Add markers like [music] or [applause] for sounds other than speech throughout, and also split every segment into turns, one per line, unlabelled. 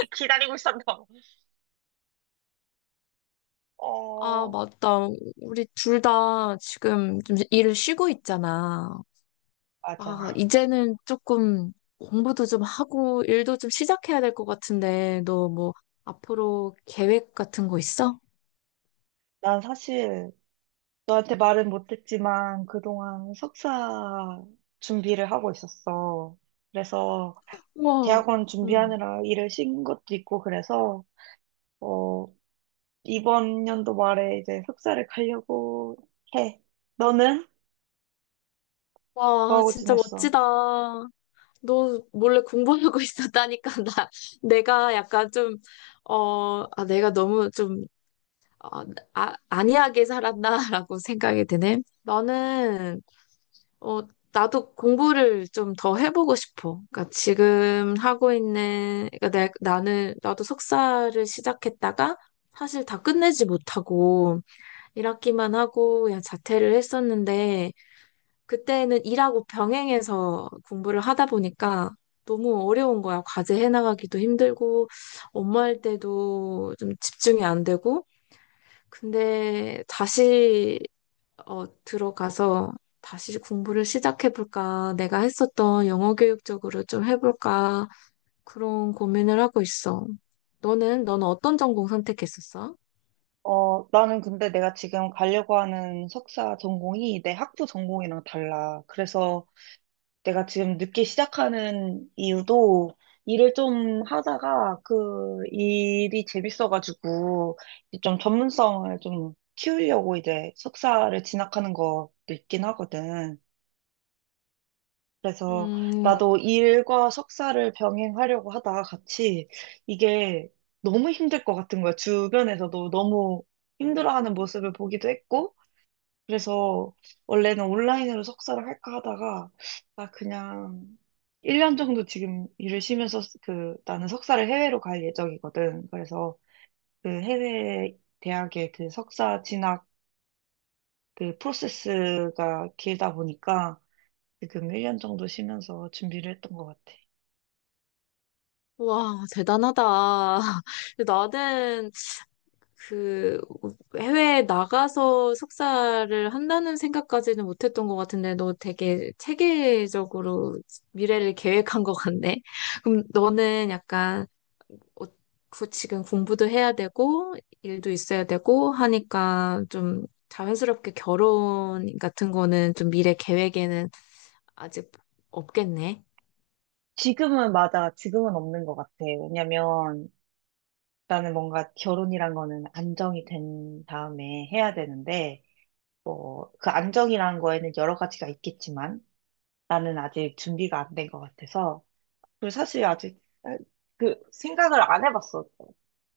[laughs] 기다리고 있었나?
아,
어,
맞다. 우리 둘 다 지금 좀 일을 쉬고 있잖아.
맞아.
이제는 조금 공부도 좀 하고 일도 좀 시작해야 될 것 같은데, 너 뭐 앞으로 계획 같은 거 있어?
난 사실 너한테 말은 못했지만 그동안 석사 준비를 하고 있었어. 그래서
우와,
대학원
응.
준비하느라 일을 쉰 것도 있고 그래서 어, 이번 연도 말에 이제 석사를 가려고 해. 너는
와,
뭐하고
진짜
지냈어?
멋지다. 너 몰래 공부하고 [laughs] 있었다니까, 내가 약간 좀, 내가 너무 좀, 어, 안이하게 살았나라고 생각이 드네. 어, 나도 공부를 좀 더 해보고 싶어. 그러니까 지금 하고 있는, 그러니까 나도 석사를 시작했다가 사실 다 끝내지 못하고 일학기만 하고 그냥 자퇴를 했었는데, 그때는 일하고 병행해서 공부를 하다 보니까 너무 어려운 거야. 과제 해나가기도 힘들고 업무할 때도 좀 집중이 안 되고. 근데 다시 들어가서 다시 공부를 시작해볼까? 내가 했었던 영어 교육 쪽으로 좀 해볼까? 그런 고민을 하고 있어. 너는 어떤 전공 선택했었어?
나는 근데 내가 지금 가려고 하는 석사 전공이 내 학부 전공이랑 달라. 그래서 내가 지금 늦게 시작하는 이유도 일을 좀 하다가 그 일이 재밌어가지고 이제 좀 전문성을 좀 키우려고 이제 석사를 진학하는 것도 있긴 하거든. 그래서
음,
나도 일과 석사를 병행하려고 하다가 같이 이게 너무 힘들 것 같은 거야. 주변에서도 너무 힘들어하는 모습을 보기도 했고 그래서 원래는 온라인으로 석사를 할까 하다가 나 그냥 1년 정도 지금 일을 쉬면서 그 나는 석사를 해외로 갈 예정이거든. 그래서 그 해외 대학의 그 석사 진학 그 프로세스가 길다 보니까 지금 1년 정도 쉬면서 준비를 했던 것 같아.
와, 대단하다. [laughs] 나는 그 해외에 나가서 석사를 한다는 생각까지는 못했던 것 같은데, 너 되게 체계적으로 미래를 계획한 것 같네. 그럼 너는 약간 어, 그 지금 공부도 해야 되고, 일도 있어야 되고 하니까 좀 자연스럽게 결혼 같은 거는 좀 미래 계획에는 아직 없겠네.
지금은 맞아. 지금은 없는 것 같아. 왜냐면 나는 뭔가 결혼이란 거는 안정이 된 다음에 해야 되는데 뭐, 그 안정이라는 거에는 여러 가지가 있겠지만, 나는 아직 준비가 안 된 것 같아서. 그리고 사실 아직, 생각을 안 해봤어.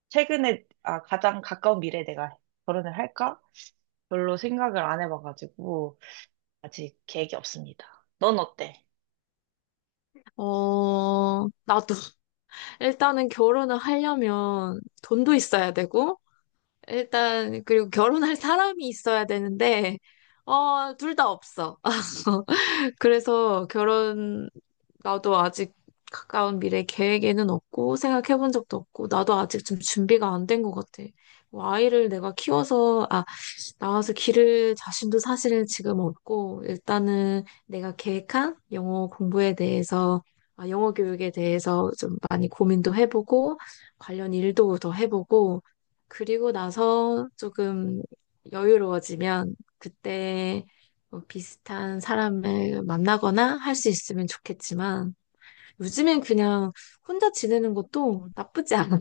최근에, 가장 가까운 미래에 내가 결혼을 할까? 별로 생각을 안 해봐가지고, 아직 계획이 없습니다. 넌 어때?
어, 나도 [laughs] 일단은 결혼을 하려면 돈도 있어야 되고, 일단, 그리고 결혼할 사람이 있어야 되는데, 어, 둘 다 없어. [laughs] 그래서 결혼, 나도 아직 가까운 미래 계획에는 없고 생각해 본 적도 없고 나도 아직 좀 준비가 안 된 것 같아. 뭐 아이를 내가 키워서 아 나와서 기를 자신도 사실은 지금 없고, 일단은 내가 계획한 영어 공부에 대해서, 아, 영어 교육에 대해서 좀 많이 고민도 해보고 관련 일도 더 해보고 그리고 나서 조금 여유로워지면 그때 뭐 비슷한 사람을 만나거나 할 수 있으면 좋겠지만 요즘엔 그냥 혼자 지내는 것도 나쁘지 않아.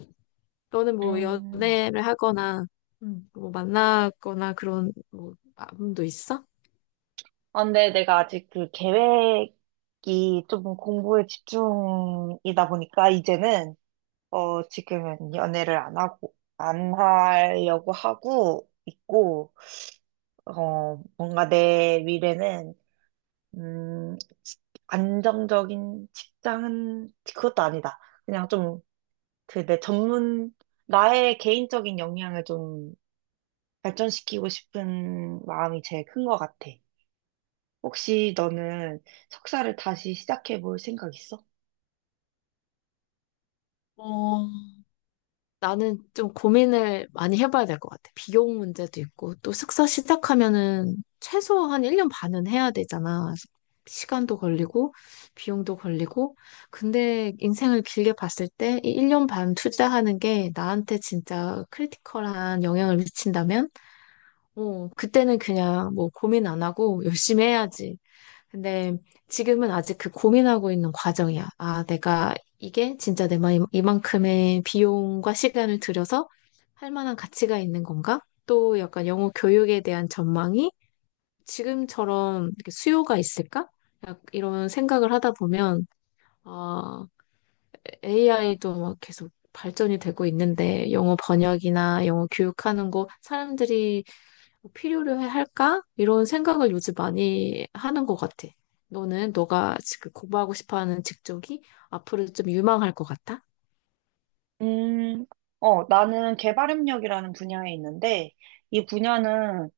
너는 뭐
음,
연애를 하거나 음, 뭐 만나거나 그런 뭐 마음도 있어?
근데 내가 아직 그 계획이 좀 공부에 집중이다 보니까, 이제는, 지금은 연애를 안 하고, 안 하려고 하고 있고, 뭔가 내 미래는, 음, 안정적인 직장은 그것도 아니다. 그냥 좀, 그 내 전문, 나의 개인적인 역량을 좀 발전시키고 싶은 마음이 제일 큰 것 같아. 혹시 너는 석사를 다시 시작해 볼 생각 있어?
어, 나는 좀 고민을 많이 해봐야 될 것 같아. 비용 문제도 있고, 또 숙사 시작하면은 최소 한 1년 반은 해야 되잖아. 시간도 걸리고, 비용도 걸리고. 근데 인생을 길게 봤을 때 이 1년 반 투자하는 게 나한테 진짜 크리티컬한 영향을 미친다면, 어, 그때는 그냥 뭐 고민 안 하고 열심히 해야지. 근데 지금은 아직 그 고민하고 있는 과정이야. 아, 내가 이게 진짜 내 마음 이만큼의 비용과 시간을 들여서 할 만한 가치가 있는 건가? 또 약간 영어 교육에 대한 전망이 지금처럼 이렇게 수요가 있을까? 약 이런 생각을 하다 보면 아, AI도 막 계속 발전이 되고 있는데 영어 번역이나 영어 교육하는 거 사람들이 필요로 해 할까? 이런 생각을 요즘 많이 하는 것 같아. 너는 너가 지금 공부하고 싶어 하는 직종이 앞으로 좀 유망할 것 같아?
음, 나는 개발협력이라는 분야에 있는데, 이 분야는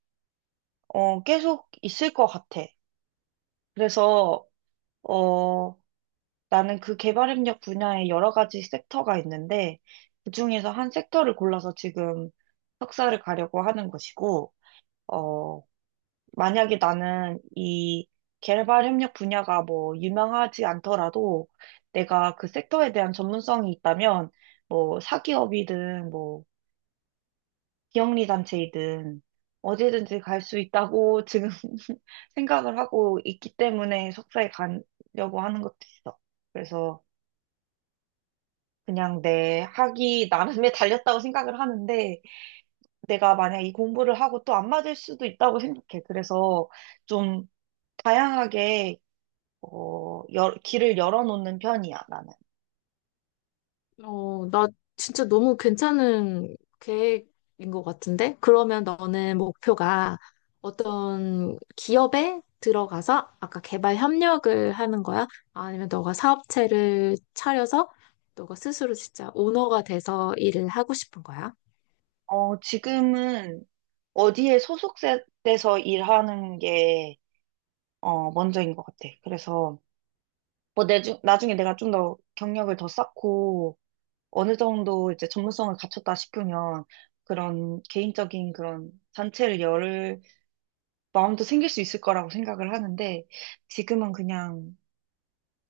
계속 있을 것 같아. 그래서, 어, 나는 그 개발 협력 분야에 여러 가지 섹터가 있는데, 그 중에서 한 섹터를 골라서 지금 석사를 가려고 하는 것이고, 어, 만약에 나는 이 개발 협력 분야가 뭐 유명하지 않더라도 내가 그 섹터에 대한 전문성이 있다면, 뭐 사기업이든 뭐 비영리 단체이든 어디든지 갈 수 있다고 지금 [laughs] 생각을 하고 있기 때문에 석사에 가려고 하는 것도 있어. 그래서 그냥 내 학이 나름에 달렸다고 생각을 하는데 내가 만약 이 공부를 하고 또 안 맞을 수도 있다고 생각해. 그래서 좀 다양하게 길을 열어놓는 편이야, 나는.
나 진짜 너무 괜찮은 계획인 것 같은데? 그러면 너는 목표가 어떤 기업에 들어가서 아까 개발 협력을 하는 거야? 아니면 너가 사업체를 차려서 너가 스스로 진짜 오너가 돼서 일을 하고 싶은 거야?
지금은 어디에 소속돼서 일하는 게 먼저인 것 같아. 그래서 뭐 나중에 내가 좀 더 경력을 더 쌓고 어느 정도 이제 전문성을 갖췄다 싶으면 그런 개인적인 그런 단체를 열 마음도 생길 수 있을 거라고 생각을 하는데 지금은 그냥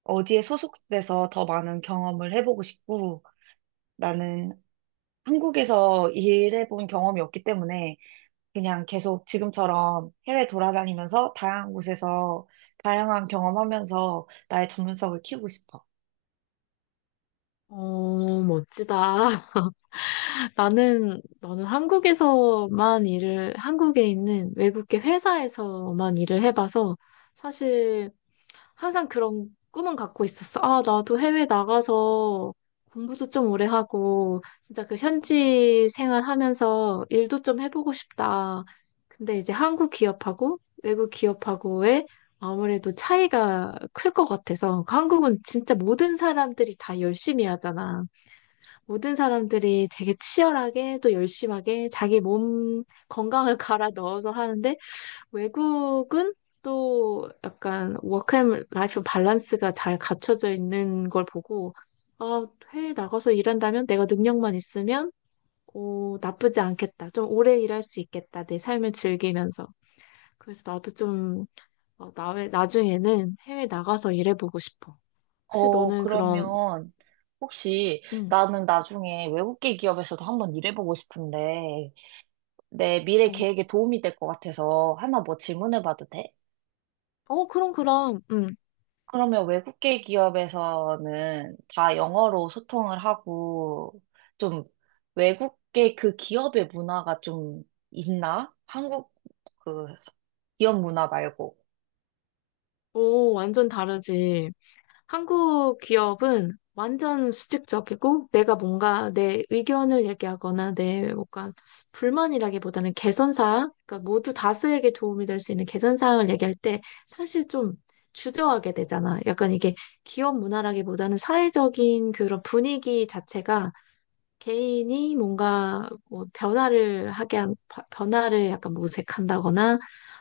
어디에 소속돼서 더 많은 경험을 해보고 싶고 나는 한국에서 일해본 경험이 없기 때문에 그냥 계속 지금처럼 해외 돌아다니면서 다양한 곳에서 다양한 경험하면서 나의 전문성을 키우고 싶어.
어, 멋지다. [laughs] 나는 한국에서만 한국에 있는 외국계 회사에서만 일을 해봐서 사실 항상 그런 꿈은 갖고 있었어. 아, 나도 해외 나가서 공부도 좀 오래 하고, 진짜 그 현지 생활하면서 일도 좀 해보고 싶다. 근데 이제 한국 기업하고 외국 기업하고의 아무래도 차이가 클 것 같아서. 그 한국은 진짜 모든 사람들이 다 열심히 하잖아. 모든 사람들이 되게 치열하게 또 열심하게 자기 몸 건강을 [laughs] 갈아 넣어서 하는데, 외국은 또 약간 워크앤 라이프 밸런스가 잘 갖춰져 있는 걸 보고, 아, 해외 나가서 일한다면 내가 능력만 있으면, 오, 나쁘지 않겠다. 좀 오래 일할 수 있겠다. 내 삶을 즐기면서. 그래서 나도 좀, 나중에는 해외 나가서 일해보고 싶어. 혹시 너는 그럼,
그러면 혹시
음,
나는 나중에 외국계 기업에서도 한번 일해보고 싶은데 내 미래
어,
계획에 도움이 될 것 같아서 하나 뭐 질문해봐도 돼?
어, 그럼, 그럼,
그러면 외국계 기업에서는 다 영어로 소통을 하고 좀 외국계 그 기업의 문화가 좀 있나? 한국 그 기업 문화 말고.
오, 완전 다르지. 한국 기업은 완전 수직적이고 내가 뭔가 내 의견을 얘기하거나 내 뭔가 불만이라기보다는 개선사항, 그러니까 모두 다수에게 도움이 될 수 있는 개선사항을 얘기할 때 사실 좀 주저하게 되잖아. 약간 이게 기업 문화라기보다는 사회적인 그런 분위기 자체가 개인이 뭔가 뭐 변화를 하게 한, 바- 변화를 약간 모색한다거나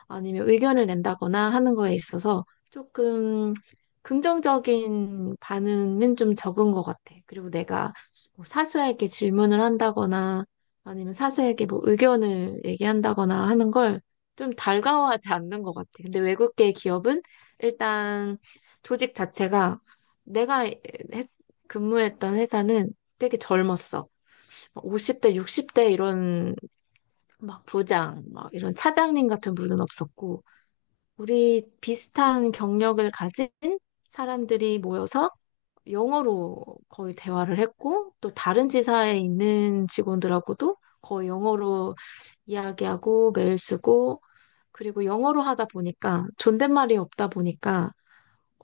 아니면 의견을 낸다거나 하는 거에 있어서 조금 긍정적인 반응은 좀 적은 것 같아. 그리고 내가 뭐 사수에게 질문을 한다거나 아니면 사수에게 뭐 의견을 얘기한다거나 하는 걸 좀 달가워하지 않는 것 같아. 근데 외국계 기업은 일단 조직 자체가 내가 했- 근무했던 회사는 되게 젊었어. 50대, 60대 이런 막 부장, 막 이런 차장님 같은 분은 없었고, 우리 비슷한 경력을 가진 사람들이 모여서 영어로 거의 대화를 했고, 또 다른 지사에 있는 직원들하고도 거의 영어로 이야기하고 메일 쓰고, 그리고 영어로 하다 보니까 존댓말이 없다 보니까,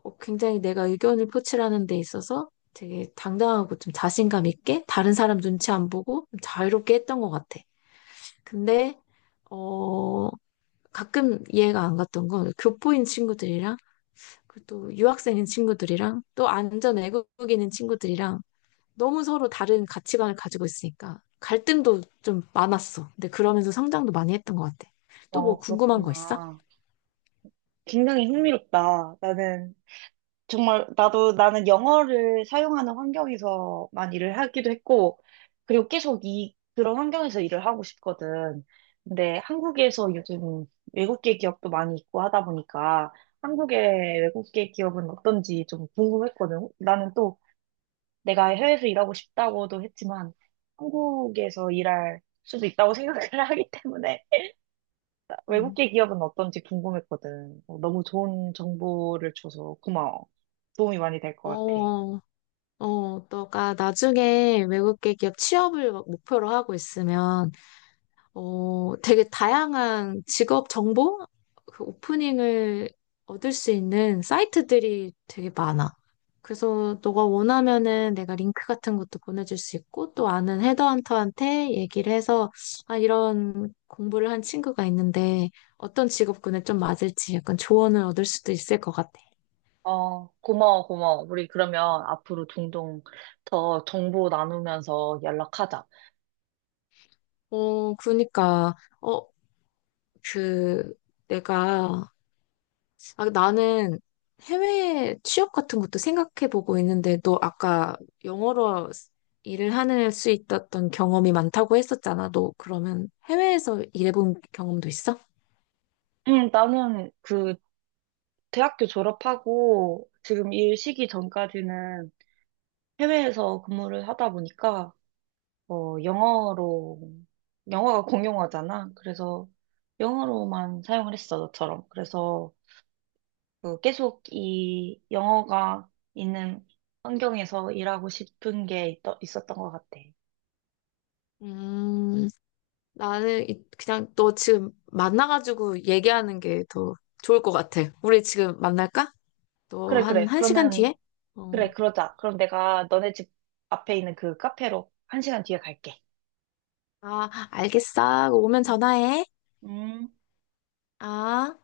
어, 굉장히 내가 의견을 표출하는 데 있어서 되게 당당하고 좀 자신감 있게 다른 사람 눈치 안 보고 좀 자유롭게 했던 것 같아. 근데 어 가끔 이해가 안 갔던 건 교포인 친구들이랑 그리고 또 유학생인 친구들이랑 또 안전 외국인인 친구들이랑 너무 서로 다른 가치관을 가지고 있으니까 갈등도 좀 많았어. 근데 그러면서 성장도 많이 했던 것 같아. 또 뭐
어,
궁금한 거 있어?
그렇구나. 굉장히 흥미롭다. 나는 정말 나도 나는 영어를 사용하는 환경에서만 일을 하기도 했고, 그리고 계속 이 그런 환경에서 일을 하고 싶거든. 근데 한국에서 요즘 외국계 기업도 많이 있고 하다 보니까 한국의 외국계 기업은 어떤지 좀 궁금했거든. 나는 또 내가 해외에서 일하고 싶다고도 했지만 한국에서 일할 수도 있다고 생각을 [laughs] 하기 때문에
음.
외국계 기업은 어떤지 궁금했거든. 너무 좋은 정보를 줘서 고마워. 도움이 많이 될 것 같아.
어, 어, 너가 나중에 외국계 기업 취업을 목표로 하고 있으면, 어, 되게 다양한 직업 정보? 그 오프닝을 얻을 수 있는 사이트들이 되게 많아. 그래서 너가 원하면은 내가 링크 같은 것도 보내줄 수 있고, 또 아는 헤드헌터한테 얘기를 해서, 아, 이런 공부를 한 친구가 있는데, 어떤 직업군에 좀 맞을지 약간 조언을 얻을 수도 있을 것 같아.
고마워, 고마워. 우리 그러면 앞으로 종종 더 정보 나누면서 연락하자.
어, 그러니까, 어, 그, 내가 아, 나는 해외 취업 같은 것도 생각해 보고 있는데, 너 아까 영어로 일을 하는 수 있었던 경험이 많다고 했었잖아. 너 그러면 해외에서 일해본 경험도 있어?
응, 나는 그 대학교 졸업하고 지금 일 시기 전까지는 해외에서 근무를 하다 보니까, 영어로, 영어가 공용어잖아. 그래서 영어로만 사용을 했어, 너처럼. 그래서 그 계속 이 영어가 있는 환경에서 일하고 싶은 게 있었던 것 같아.
음, 나는 그냥 너 지금 만나가지고 얘기하는 게 더 좋을 것 같아. 우리 지금 만날까? 너
그래, 그래.
한 시간
그러면
뒤에?
그래,
어,
그러자. 그럼 내가 너네 집 앞에 있는 그 카페로 한 시간 뒤에 갈게.
아, 알겠어. 오면 전화해.
음.
아.